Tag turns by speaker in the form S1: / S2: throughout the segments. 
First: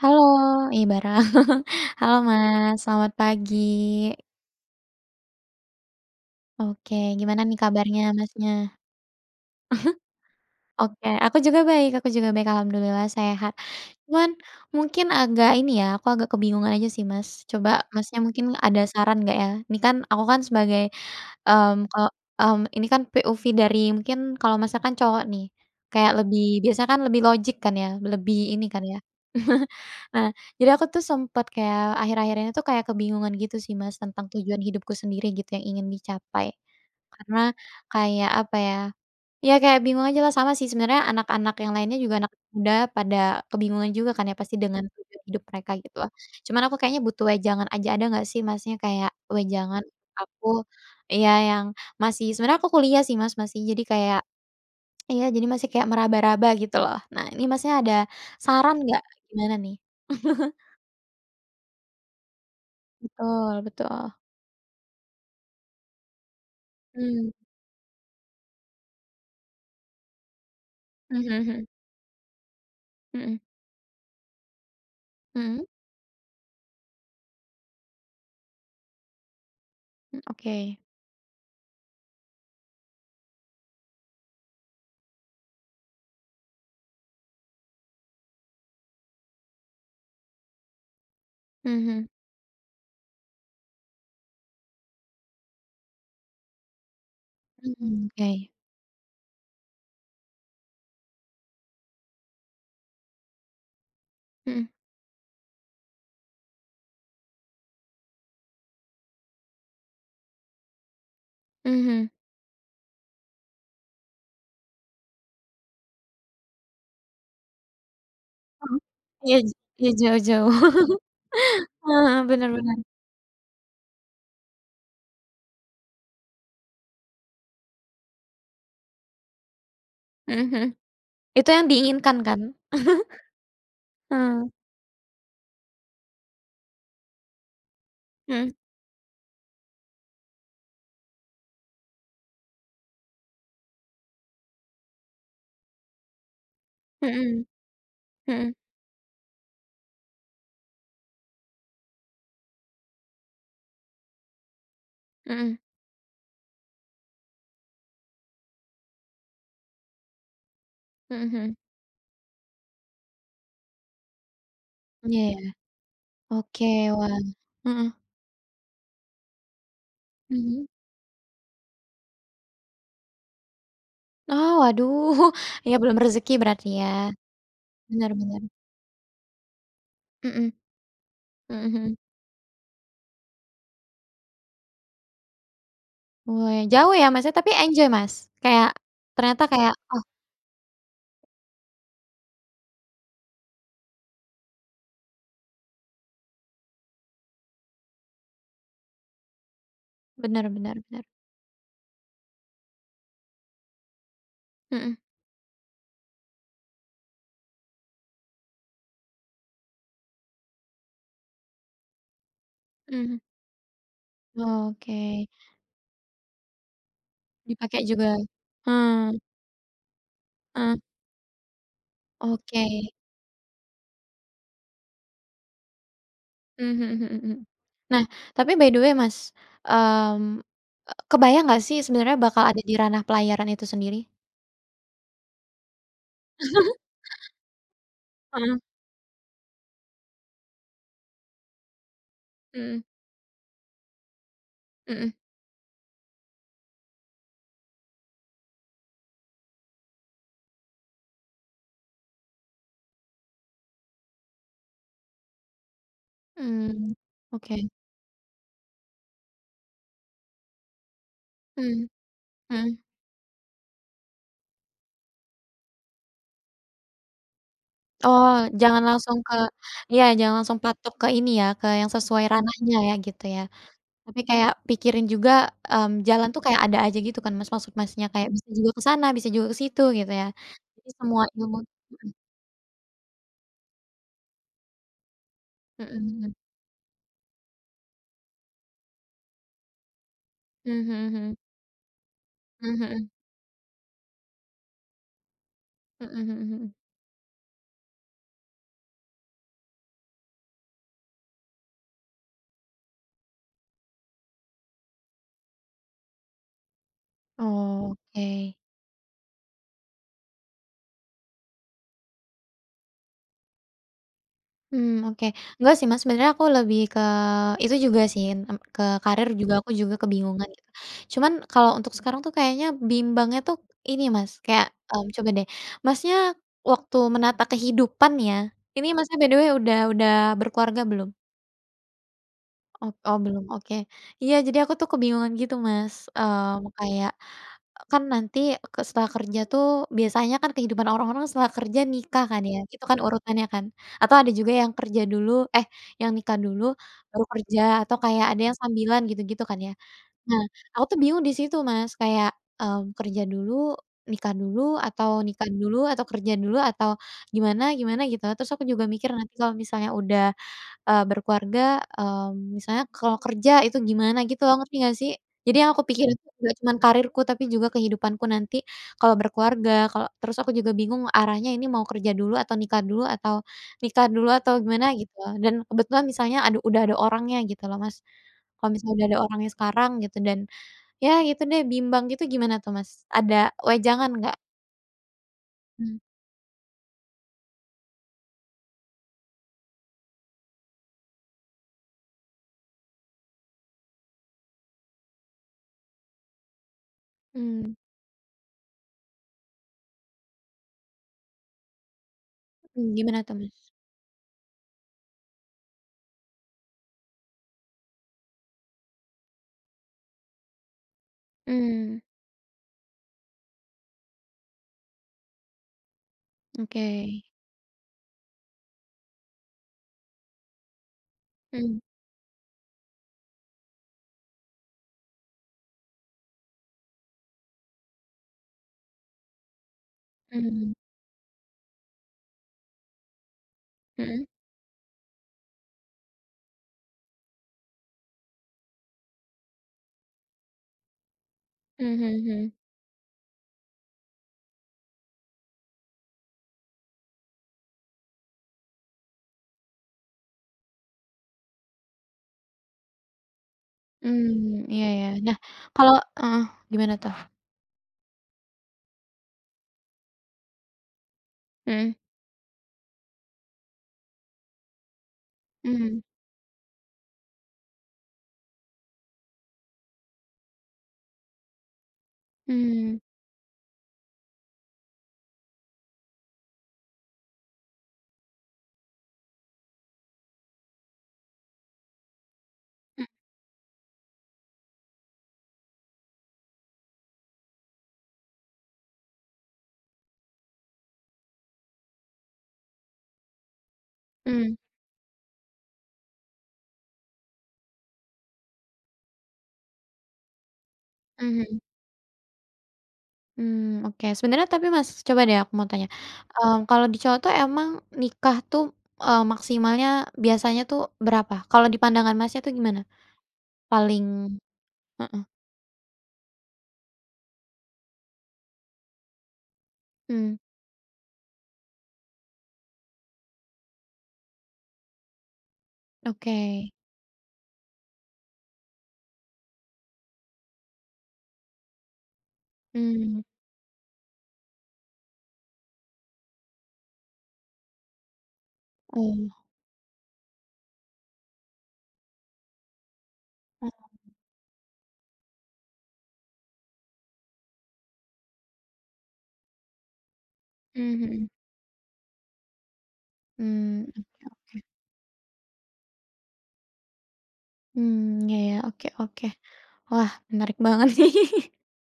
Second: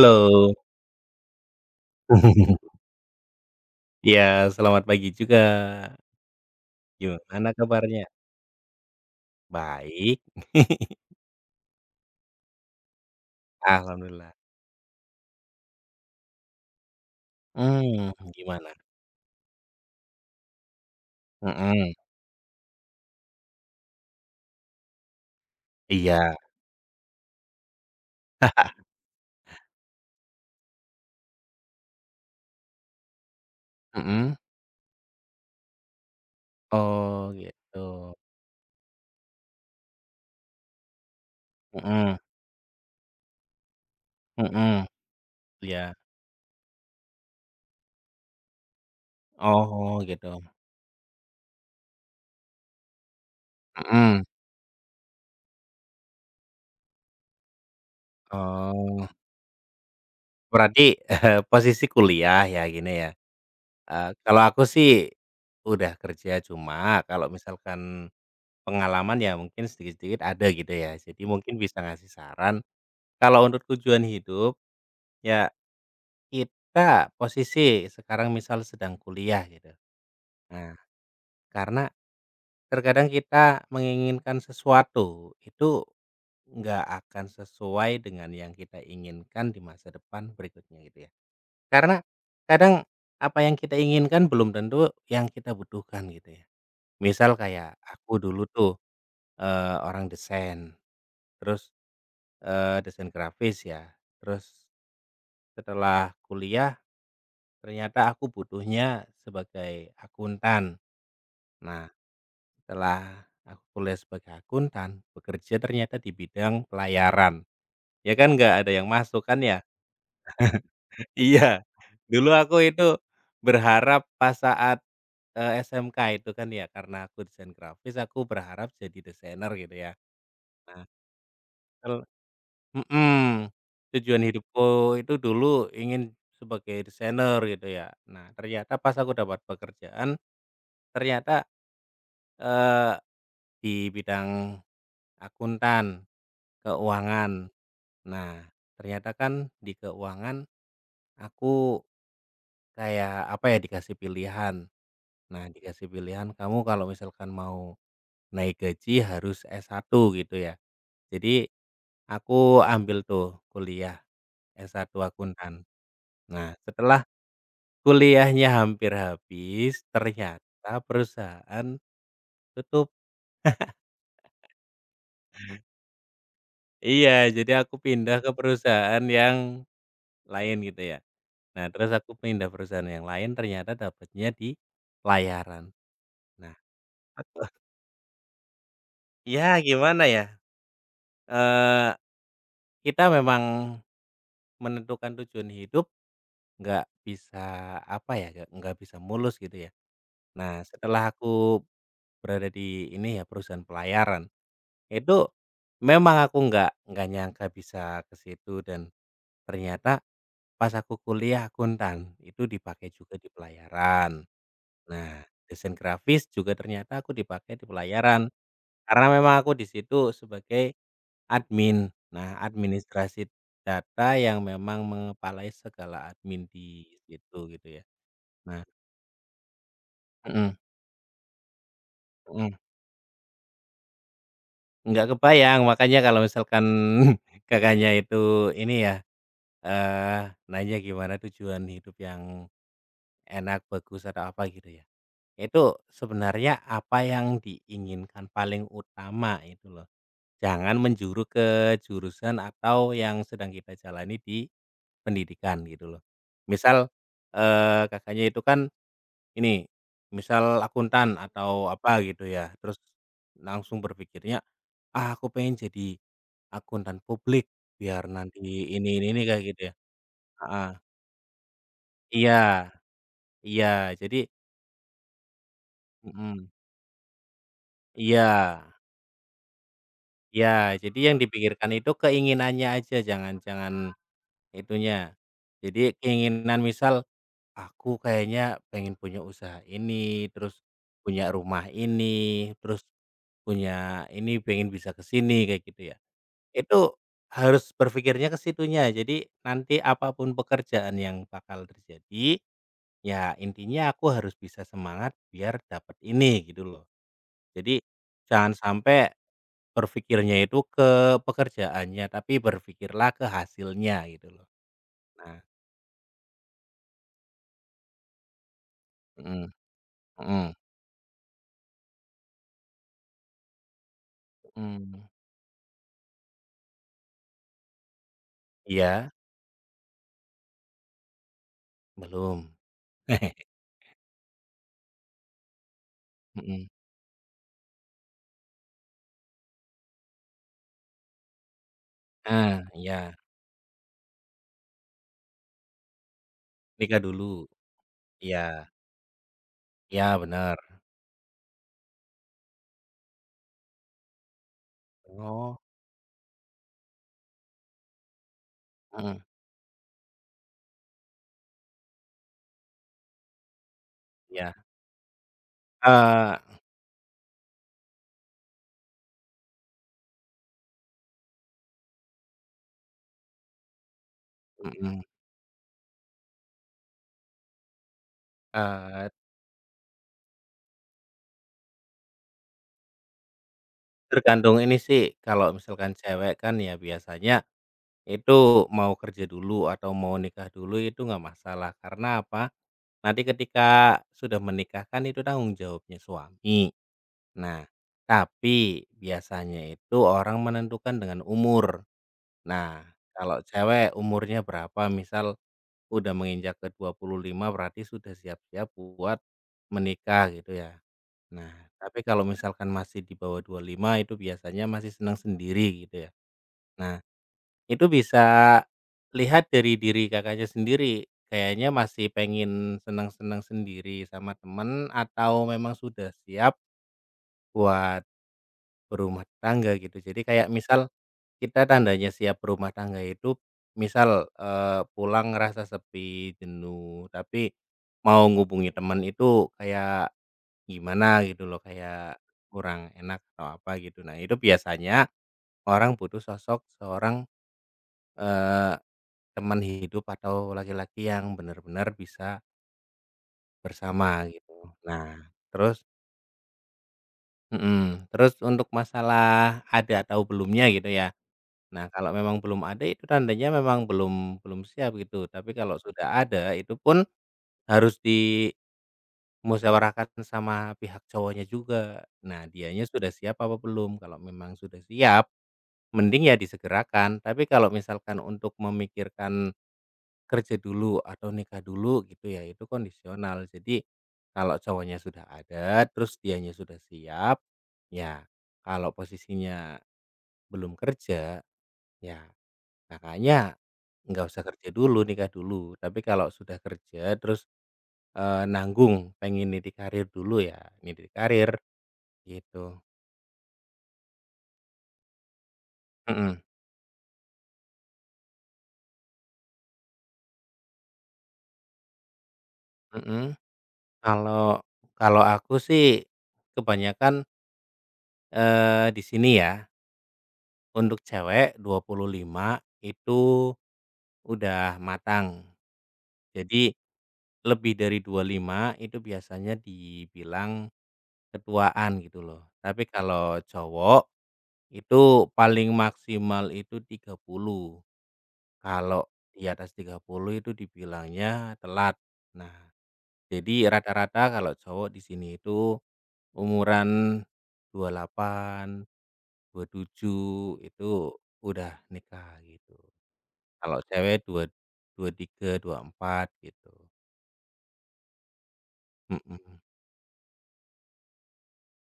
S1: Halo, iya bareng. Halo, Mas, selamat pagi.
S2: Ya, selamat pagi juga.
S1: Oke, gimana
S2: Gimana
S1: nih kabarnya
S2: kabarnya?
S1: Masnya?
S2: Baik.
S1: Oke, aku juga baik, alhamdulillah sehat. Cuman
S2: Alhamdulillah.
S1: mungkin agak ini ya, aku agak kebingungan aja sih, Mas. Coba Masnya mungkin
S2: Gimana?
S1: ada saran nggak ya? Ini kan aku kan sebagai
S2: Mhm,
S1: kalau, ini kan POV dari mungkin kalau masakan cowok nih, kayak
S2: iya.
S1: lebih biasanya kan lebih logik kan ya, lebih ini kan ya. Nah, jadi aku tuh sempet kayak akhir-akhir ini tuh kayak kebingungan gitu sih, Mas, tentang
S2: Mhm.
S1: tujuan hidupku sendiri gitu yang ingin dicapai.
S2: Oh,
S1: Karena
S2: gitu.
S1: kayak apa ya. Ya kayak bingung aja lah, sama sih sebenarnya anak-anak yang lainnya juga,
S2: Mhm
S1: anak muda pada kebingungan juga kan ya pasti dengan
S2: mhm,
S1: tujuan hidup mereka
S2: iya.
S1: gitu lah. Cuman aku kayaknya butuh wejangan aja, ada nggak sih Masnya kayak wejangan
S2: Oh, gitu.
S1: aku, ya yang masih sebenarnya aku kuliah sih, Mas, masih jadi kayak
S2: Mhm.
S1: iya jadi masih kayak meraba-raba gitu loh. Nah ini Masnya ada saran nggak,
S2: Oh,
S1: gimana nih?
S2: berarti posisi kuliah ya, gini ya,
S1: Betul betul.
S2: kalau aku sih udah kerja, cuma kalau
S1: Mmm,
S2: misalkan pengalaman ya mungkin sedikit-sedikit ada gitu ya. Jadi
S1: mhm
S2: mungkin
S1: mhm,
S2: bisa ngasih saran.
S1: mhm,
S2: Kalau untuk tujuan hidup, ya
S1: mhm,
S2: kita posisi sekarang misal sedang kuliah gitu.
S1: mmm,
S2: Nah,
S1: oke.
S2: karena terkadang kita menginginkan sesuatu, itu nggak akan sesuai dengan yang kita inginkan di masa depan berikutnya gitu ya. Karena
S1: Mhm,
S2: kadang apa yang kita inginkan belum tentu yang kita butuhkan gitu ya. Misal kayak
S1: mmm,
S2: aku
S1: oke.
S2: dulu tuh, orang desain, terus, desain grafis ya, terus
S1: Mhm,
S2: setelah kuliah, ternyata aku butuhnya sebagai akuntan. Nah,
S1: mhm.
S2: setelah aku kuliah sebagai akuntan, bekerja ternyata di bidang pelayaran. Ya kan nggak ada
S1: Mhm.
S2: yang masuk
S1: Iya
S2: kan
S1: j
S2: ya?
S1: iya jauh-jauh.
S2: Iya,
S1: Heeh,
S2: dulu
S1: bener
S2: aku
S1: bener.
S2: itu berharap pas saat, SMK itu kan ya, karena aku desain grafis, aku berharap jadi desainer gitu ya.
S1: Mhm mhm.
S2: Nah,
S1: Itu yang
S2: tel
S1: diinginkan kan?
S2: mhm, tujuan
S1: Heeh.
S2: hidupku itu dulu ingin sebagai desainer gitu ya. Nah,
S1: Mhm.
S2: ternyata pas aku dapat pekerjaan, ternyata, eh, di bidang akuntan, keuangan.
S1: Mhm.
S2: Nah,
S1: Mhm.
S2: ternyata kan di keuangan aku kayak, apa ya, dikasih pilihan. Nah,
S1: Mhm.
S2: dikasih pilihan, "Kamu kalau misalkan mau naik gaji harus S1," gitu ya.
S1: Mhm
S2: Jadi
S1: mhm.
S2: aku ambil tuh kuliah S1
S1: Iya ya.
S2: akuntan. Nah,
S1: Oke,
S2: setelah
S1: wah. Heeh.
S2: kuliahnya hampir habis,
S1: Mhm.
S2: ternyata perusahaan tutup.
S1: Oh, waduh. Ya belum rezeki berarti
S2: Iya,
S1: ya.
S2: jadi aku
S1: Bener
S2: pindah ke
S1: bener.
S2: perusahaan yang
S1: Mhm.
S2: lain gitu ya.
S1: Mhm
S2: Nah, terus
S1: mhm.
S2: aku pindah perusahaan yang lain ternyata dapatnya di pelayaran.
S1: Wah,
S2: Nah,
S1: ya jauh ya, Masnya,
S2: betul.
S1: tapi enjoy, Mas? Kayak ternyata
S2: Ya
S1: kayak oh,
S2: gimana ya, eee, kita memang menentukan tujuan hidup nggak bisa, apa ya, nggak bisa mulus gitu ya.
S1: bener
S2: Nah,
S1: bener bener.
S2: setelah aku berada di ini ya, perusahaan pelayaran,
S1: Mhm.
S2: itu memang aku nggak nyangka bisa ke situ dan ternyata pas aku kuliah akuntan, itu dipakai juga
S1: Mhm.
S2: di pelayaran.
S1: Oke.
S2: Nah, desain grafis juga ternyata aku dipakai di
S1: Dipakai juga.
S2: pelayaran, karena
S1: Heeh.
S2: memang aku di situ sebagai
S1: Heeh.
S2: admin. Nah,
S1: Oke.
S2: administrasi data yang memang mengepalai segala admin
S1: Mmm, mhm
S2: di
S1: mhm mhm.
S2: situ gitu ya.
S1: Nah, tapi
S2: Nah,
S1: by the way, Mas, mmm,
S2: mhm
S1: kebayang nggak sih sebenarnya bakal
S2: mhm,
S1: ada di ranah pelayaran itu sendiri?
S2: nggak kebayang makanya kalau misalkan Kakaknya itu
S1: Heeh,
S2: ini ya, eee, nanya gimana tujuan hidup yang
S1: mhm,
S2: enak, bagus, atau apa gitu ya.
S1: mhm,
S2: Itu sebenarnya apa yang diinginkan paling utama itu loh. Jangan menjuru ke jurusan atau yang sedang kita jalani di pendidikan gitu loh. Misal,
S1: mmm, oke,
S2: Kakaknya itu kan ini, misal akuntan atau
S1: mhm
S2: apa gitu ya, terus
S1: mhm.
S2: langsung berpikirnya, "Ah, aku pengen jadi akuntan publik biar
S1: Oh,
S2: nanti
S1: jangan langsung
S2: ini,"
S1: ke
S2: kayak gitu ya.
S1: iya, jangan langsung
S2: Heeh,
S1: patok ke ini ya, ke yang sesuai
S2: iya,
S1: ranahnya ya, gitu ya.
S2: iya, jadi,
S1: Tapi kayak pikirin juga, jalan tuh
S2: mhm,
S1: kayak ada aja gitu kan, Mas, maksud Masnya
S2: iya,
S1: kayak bisa juga ke sana, bisa juga ke situ gitu ya.
S2: iya,
S1: Jadi
S2: jadi yang
S1: semua ilmu
S2: dipikirkan itu
S1: mhm,
S2: keinginannya aja, jangan jangan itunya. Jadi
S1: mhm mhm.
S2: keinginan misal, aku kayaknya pengen punya usaha ini, terus
S1: Mmm, mhm
S2: punya
S1: mhm.
S2: rumah ini,
S1: Mmm,
S2: terus
S1: mhm
S2: punya ini, pengen bisa ke sini kayak gitu ya.
S1: mhm mhm. Mhm.
S2: Itu harus berpikirnya ke situnya. Jadi nanti apapun pekerjaan yang bakal terjadi, ya intinya aku harus bisa semangat biar dapat ini gitu loh. Jadi jangan
S1: Oke,
S2: sampai berpikirnya itu ke pekerjaannya, tapi berpikirlah ke hasilnya gitu loh.
S1: hmm, oke.
S2: Nah,
S1: Enggak sih, Mas, sebenarnya aku lebih ke itu juga sih, ke karir
S2: mhm,
S1: juga aku juga kebingungan
S2: mhm,
S1: gitu. Cuman kalau untuk sekarang tuh kayaknya bimbangnya tuh ini, Mas, kayak,
S2: mhm.
S1: coba deh, Masnya waktu menata kehidupan ya, ini
S2: Iya,
S1: Masnya by the way udah berkeluarga belum?
S2: belum.
S1: Oh oh belum, oke. Iya, jadi aku tuh kebingungan gitu, Mas,
S2: Mhm.
S1: kayak kan nanti ke setelah kerja tuh biasanya kan kehidupan orang-orang setelah kerja nikah kan ya,
S2: Nah,
S1: itu kan
S2: iya.
S1: urutannya kan? Atau ada juga yang kerja dulu eh, yang nikah dulu
S2: Nikah
S1: baru
S2: dulu?
S1: kerja, atau kayak ada yang
S2: Iya.
S1: sambilan gitu-gitu kan ya.
S2: Iya,
S1: Nah,
S2: bener.
S1: aku tuh bingung di situ, Mas, kayak, kerja dulu, nikah dulu, nikah
S2: Oh.
S1: dulu, atau kerja dulu, atau gimana gimana gitu. Terus aku juga mikir
S2: Mhm,
S1: nanti kalau misalnya udah berkeluarga, misalnya kalau kerja itu gimana gitu loh,
S2: iya.
S1: ngerti nggak sih? Jadi yang aku pikirin tuh
S2: Eee,
S1: nggak cuman karirku tapi juga kehidupanku nanti kalau berkeluarga, kalau terus aku juga bingung arahnya ini mau kerja dulu atau nikah dulu atau nikah dulu atau gimana
S2: mhm,
S1: gitu loh. Dan kebetulan misalnya udah ada orangnya gitu loh, Mas. Kalau misalnya udah
S2: eee,
S1: ada orangnya sekarang gitu dan ya gitu deh, bimbang gitu, gimana tuh, Mas? Ada wejangan nggak?
S2: tergantung ini sih, kalau misalkan
S1: Mmm,
S2: cewek kan ya biasanya itu mau kerja dulu atau mau nikah dulu itu nggak masalah, karena apa, nanti ketika sudah menikah kan itu tanggung jawabnya suami. Nah,
S1: mmm,
S2: tapi biasanya itu orang menentukan dengan umur. Nah,
S1: mhm, gimana tuh,
S2: kalau
S1: Mas?
S2: cewek umurnya berapa, misal, udah menginjak ke 25 berarti sudah siap-siap buat menikah gitu ya. Nah,
S1: Mmm,
S2: tapi kalau misalkan masih di bawah 25 itu biasanya masih senang sendiri gitu ya.
S1: oke.
S2: Nah, itu bisa lihat dari diri Kakaknya sendiri, kayaknya
S1: Mmm,
S2: masih pengen senang-senang sendiri sama temen atau memang sudah siap buat berumah tangga gitu. Jadi
S1: mhm,
S2: kayak
S1: mhm,
S2: misal kita tandanya siap berumah tangga itu
S1: mhm
S2: misal, pulang ngerasa sepi, jenuh, tapi mau ngubungi teman itu kayak gimana gitu loh,
S1: mhm
S2: kayak
S1: mhm.
S2: kurang enak atau apa gitu. Nah, itu biasanya orang butuh sosok seorang, eee, teman hidup atau laki-laki yang benar-benar bisa bersama gitu.
S1: Mmm, iya ya.
S2: Nah,
S1: Nah,
S2: terus,
S1: kalau heeh, gimana tuh?
S2: mhm, terus untuk masalah ada atau belumnya gitu ya. Nah,
S1: Mhm,
S2: kalau memang belum ada itu tandanya memang belum belum siap gitu, tapi kalau
S1: mmm,
S2: sudah ada itu pun harus dimusyawarahkan sama pihak cowoknya juga. Nah, dianya
S1: mmm,
S2: sudah siap apa belum? Kalau memang sudah siap, mending ya disegerakan, tapi kalau misalkan untuk memikirkan kerja dulu atau nikah dulu gitu ya, itu kondisional. Jadi, kalau cowoknya sudah ada, terus dianya sudah siap, ya kalau posisinya belum kerja, ya Kakaknya, nggak usah
S1: mhm,
S2: kerja dulu, nikah dulu. Tapi kalau sudah kerja terus, nanggung pengen niti karir dulu ya, niti karir,
S1: mhm,
S2: gitu.
S1: mmm, oke. Sebenarnya tapi Mas, coba deh aku mau tanya,
S2: Mhm
S1: kalau di cowok tuh emang nikah tuh, maksimalnya biasanya tuh berapa? Kalau di pandangan Masnya tuh gimana?
S2: mhm.
S1: Paling
S2: Kalau
S1: heeh,
S2: kalau aku sih kebanyakan, di sini ya,
S1: mmm,
S2: untuk cewek 25 itu udah matang.
S1: oke,
S2: Jadi lebih dari 25 itu biasanya dibilang ketuaan gitu loh. Tapi
S1: mmm,
S2: kalau cowok, itu paling maksimal itu 30, kalau
S1: oh,
S2: di atas 30 itu dibilangnya telat. Nah, jadi rata-rata kalau cowok di sini itu umuran dua dua puluh delapan 27 itu
S1: mmm, mhm,
S2: udah nikah gitu. Kalau
S1: mmm,
S2: cewek
S1: oke oke,
S2: 23, 24 gitu,
S1: mmm, iya ya, oke oke.
S2: mhm.
S1: Wah, menarik banget nih.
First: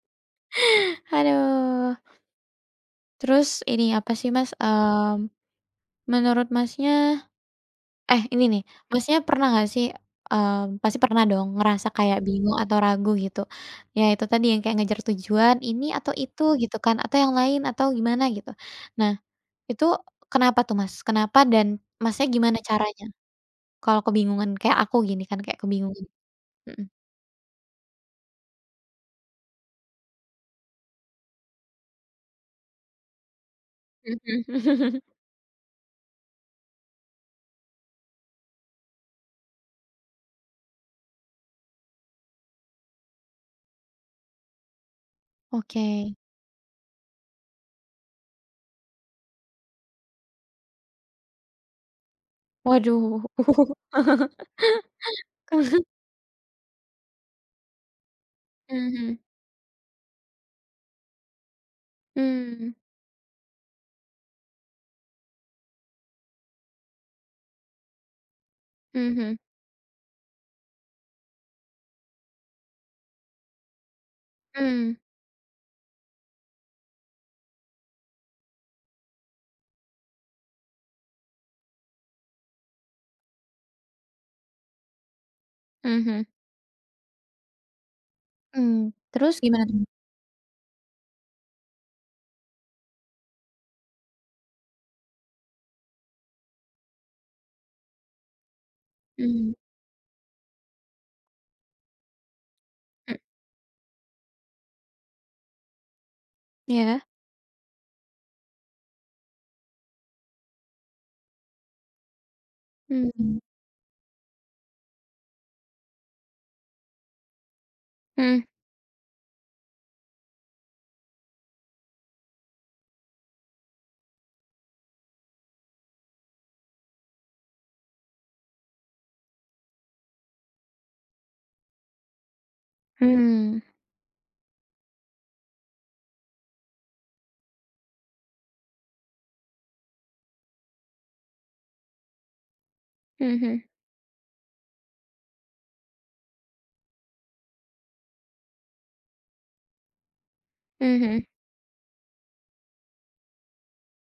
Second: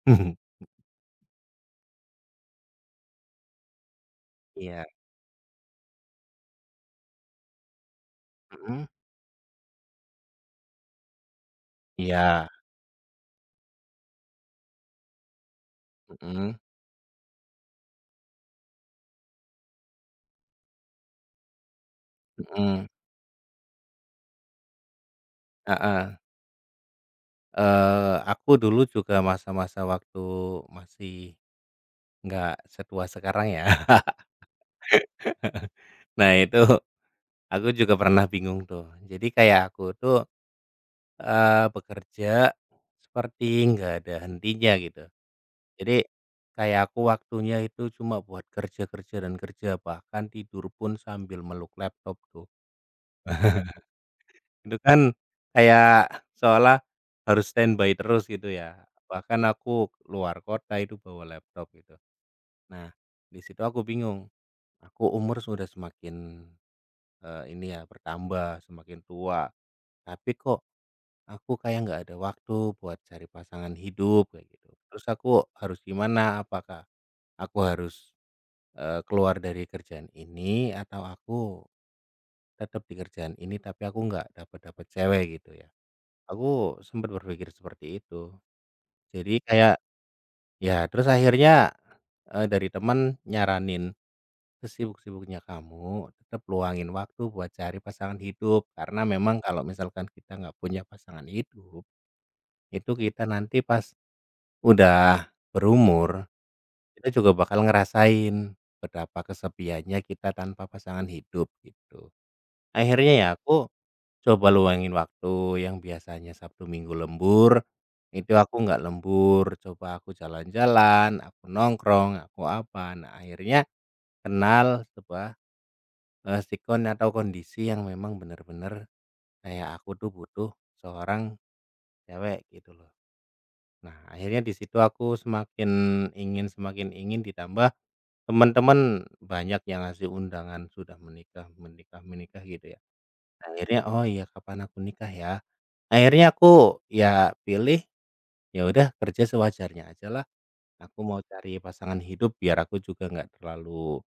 S1: Aduh. Terus ini apa sih, Mas,
S2: Iya,
S1: menurut Masnya ini nih,
S2: mhm,
S1: Masnya pernah nggak sih, pasti pernah dong ngerasa kayak
S2: iya,
S1: bingung atau ragu gitu, ya itu tadi yang kayak ngejar tujuan ini atau itu
S2: mhm
S1: gitu kan, atau yang lain atau gimana gitu. Nah, itu kenapa tuh, Mas? Kenapa dan Masnya gimana
S2: mhm,
S1: caranya kalau kebingungan kayak aku gini kan, kayak kebingungan?
S2: heeh.
S1: Mhm.
S2: Aku dulu juga masa-masa waktu masih nggak setua sekarang ya.
S1: Mhm.
S2: Nah itu aku juga pernah bingung tuh. Jadi kayak aku tuh, bekerja seperti nggak ada hentinya gitu. Jadi
S1: Oke.
S2: kayak aku waktunya itu cuma buat kerja, kerja, dan kerja, bahkan tidur pun sambil meluk laptop tuh.
S1: Waduh.
S2: Itu kan kayak seolah harus standby terus gitu ya.
S1: Mhm.
S2: Bahkan aku luar kota itu bawa laptop gitu.
S1: Mmm, mhm.
S2: Nah di situ aku bingung, aku umur sudah semakin, ini ya, bertambah, semakin
S1: Mhm.
S2: tua, tapi kok aku kayak nggak ada waktu buat cari pasangan hidup kayak gitu.
S1: Mhm.
S2: Terus aku harus gimana? Apakah aku harus, keluar dari kerjaan ini atau aku tetap di kerjaan ini tapi aku nggak dapat dapat cewek gitu ya?
S1: Mmm, mhm.
S2: Aku sempat berpikir seperti itu.
S1: Mmm, terus
S2: Jadi
S1: gimana
S2: kayak
S1: tuh?
S2: ya terus akhirnya, dari teman nyaranin, "Sesibuk-sibuknya kamu, tetap luangin waktu buat cari pasangan hidup, karena memang
S1: Mmm,
S2: kalau misalkan kita nggak punya pasangan hidup, itu
S1: mhm,
S2: kita nanti pas udah berumur,
S1: iya,
S2: kita juga bakal ngerasain betapa kesepiannya kita tanpa pasangan hidup," gitu. Akhirnya ya
S1: mmm,
S2: aku coba luangin waktu yang biasanya Sabtu Minggu lembur, itu
S1: mhm.
S2: aku nggak lembur, coba aku jalan-jalan, aku nongkrong, aku apa. Nah, akhirnya kenal sebuah sikon atau kondisi yang memang benar-benar kayak aku tuh butuh seorang cewek gitu loh.
S1: Mhm,
S2: Nah akhirnya di situ aku semakin ingin ditambah teman-teman banyak yang ngasih undangan sudah menikah menikah menikah gitu ya.
S1: mmm, mhm
S2: Akhirnya, "Oh iya kapan aku nikah ya?" Akhirnya aku ya pilih, ya udah kerja sewajarnya aja lah. Aku
S1: mhm,
S2: mau cari pasangan hidup biar aku juga nggak terlalu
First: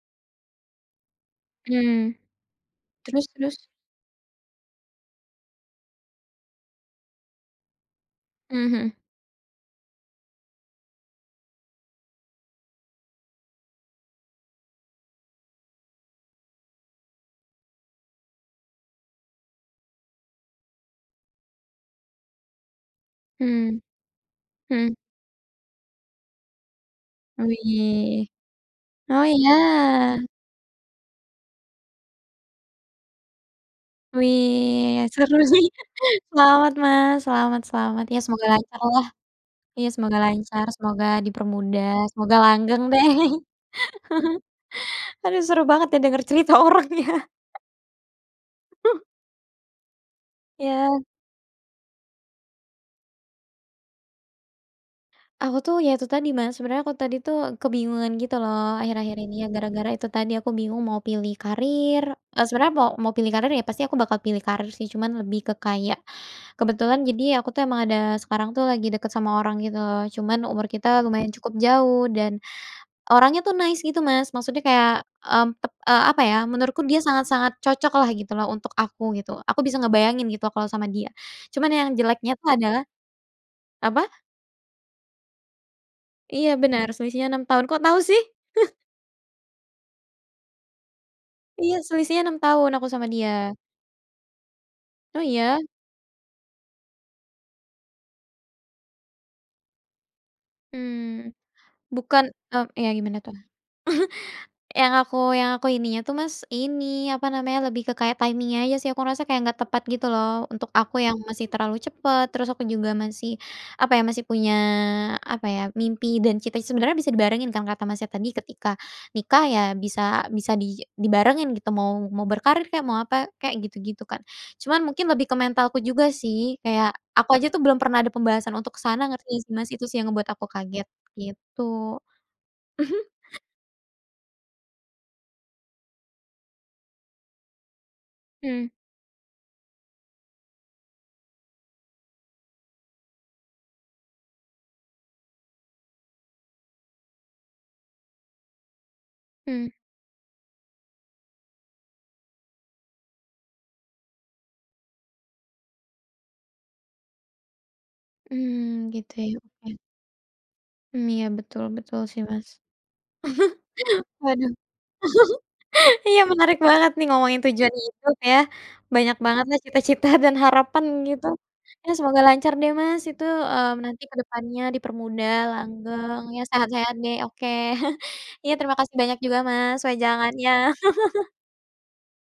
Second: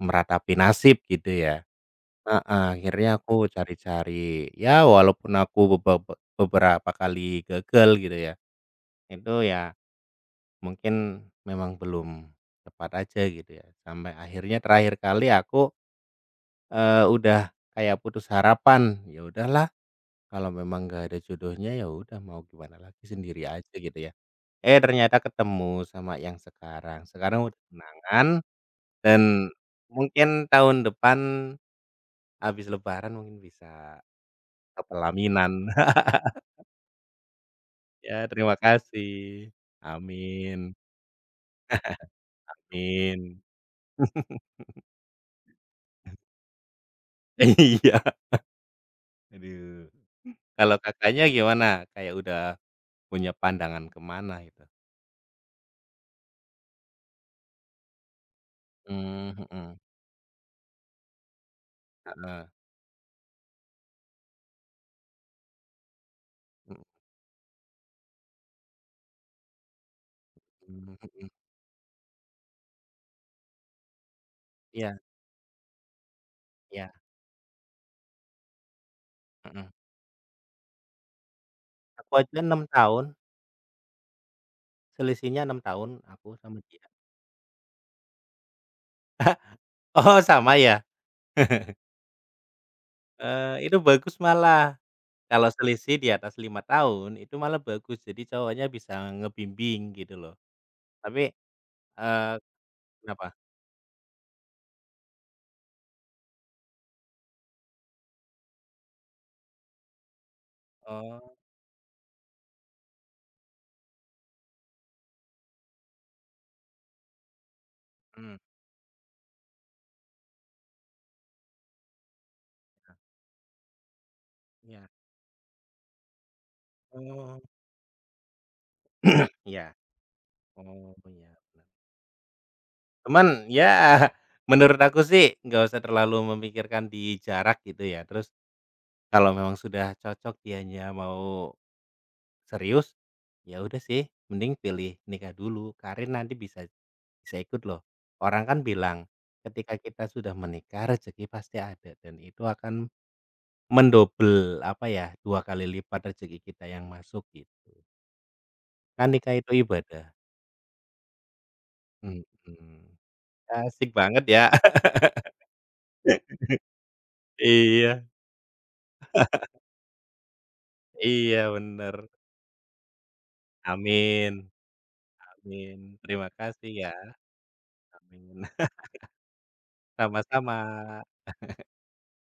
S2: meratapi nasib gitu ya.
S1: mmm.
S2: Heeh, akhirnya
S1: Terus
S2: aku
S1: terus?
S2: cari-cari, ya walaupun aku beberapa kali gagal gitu ya,
S1: Mhm,
S2: itu ya mungkin memang belum tepat aja gitu ya. Sampai akhirnya terakhir kali aku, udah kayak putus harapan, ya udahlah kalau memang gak ada jodohnya ya udah mau gimana lagi sendiri aja
S1: mmm,
S2: gitu ya. Eh,
S1: mhm.
S2: ternyata ketemu sama yang sekarang, sekarang udah
S1: Wih,
S2: tunangan dan
S1: oh iya,
S2: mungkin tahun depan habis lebaran mungkin bisa ke
S1: wih, seru sih.
S2: pelaminan.
S1: Selamat, Mas, selamat selamat. Ya
S2: Ya
S1: semoga
S2: terima
S1: lancarlah,
S2: kasih.
S1: iya semoga lancar,
S2: Amin
S1: semoga dipermudah, semoga langgeng deh.
S2: amin.
S1: Aduh, seru banget ya denger cerita orang ya.
S2: Iya. Aduh. Kalau
S1: Iya.
S2: Kakaknya gimana? Kayak udah punya pandangan ke mana gitu?
S1: Aku tuh ya itu tadi, Mas, sebenarnya aku tadi tuh kebingungan gitu loh akhir-akhir ini,
S2: Mmm,
S1: ya
S2: mhm,
S1: gara-gara itu tadi aku bingung mau pilih karir,
S2: heeh,
S1: sebenarnya mau mau pilih karir ya pasti aku bakal pilih karir sih, cuman lebih ke kayak kebetulan, jadi aku tuh emang ada sekarang tuh lagi deket sama orang gitu loh, cuman umur kita
S2: mhm mhm.
S1: lumayan cukup jauh dan orangnya tuh nice gitu, Mas, maksudnya kayak,
S2: Iya,
S1: apa ya, menurutku
S2: iya,
S1: dia sangat-sangat cocok lah gitu loh untuk aku gitu, aku
S2: mhm.
S1: bisa ngebayangin gitu loh kalau sama dia. Cuman yang
S2: Aku aja
S1: jeleknya tuh
S2: 6
S1: adalah
S2: tahun,
S1: apa?
S2: selisihnya 6 tahun aku
S1: Iya
S2: sama dia.
S1: benar. Selisihnya 6 tahun, kok tahu sih?
S2: Oh sama ya?
S1: Iya, selisihnya 6 tahun aku sama dia.
S2: Itu bagus malah.
S1: Oh
S2: Kalau
S1: iya?
S2: selisih di atas 5 tahun itu malah bagus, jadi cowoknya bisa ngebimbing gitu loh.
S1: Mmm,
S2: Tapi
S1: bukan,
S2: eee,
S1: iya gimana
S2: kenapa?
S1: tuh? Yang aku ininya tuh, Mas, ini, apa namanya, lebih ke kayak timing-nya aja sih, aku ngerasa kayak nggak tepat gitu loh, untuk aku yang
S2: Oh,
S1: masih terlalu cepet, terus aku juga masih, apa ya, masih punya, apa ya, mimpi dan cita sebenarnya bisa dibarengin kan kata Masnya tadi,
S2: mhm.
S1: ketika nikah ya bisa bisa dibarengin gitu, mau mau berkarir kayak mau apa kayak gitu-gitu kan. Cuman
S2: Iya,
S1: mungkin lebih ke mentalku juga sih, kayak aku
S2: oh,
S1: aja tuh belum pernah ada pembahasan untuk ke sana, ngerti nggak sih, Mas,
S2: iya,
S1: itu sih yang ngebuat aku kaget,
S2: oh, iya, bener.
S1: gitu.
S2: Cuman ya menurut aku sih nggak usah terlalu memikirkan di jarak gitu ya, terus
S1: Mhm. Mmm,
S2: kalau memang sudah cocok dianya mau serius, ya udah sih mending pilih nikah dulu, karir nanti bisa bisa ikut loh. Orang kan bilang
S1: mhm.
S2: ketika kita sudah menikah rezeki pasti ada dan itu akan mendobel apa ya, 2 kali lipat rezeki kita yang masuk gitu.
S1: Mmm,
S2: Kan
S1: gitu
S2: nikah
S1: ya,
S2: itu
S1: oke.
S2: ibadah.
S1: Mmm, iya betul betul sih,
S2: Mhm.
S1: Mas.
S2: Asik banget ya.
S1: Waduh. Iya, menarik banget nih ngomongin tujuan
S2: Iya,
S1: hidup ya, banyak banget lah cita-cita dan harapan gitu.
S2: iya,
S1: Ya
S2: bener.
S1: semoga lancar deh, Mas, itu, nanti ke
S2: Amin
S1: depannya dipermudah,
S2: amin.
S1: langgeng,
S2: Terima
S1: ya
S2: kasih ya,
S1: sehat-sehat deh, oke.
S2: amin.
S1: Iya, terima kasih banyak juga, Mas,
S2: Sama-sama.
S1: wejangannya.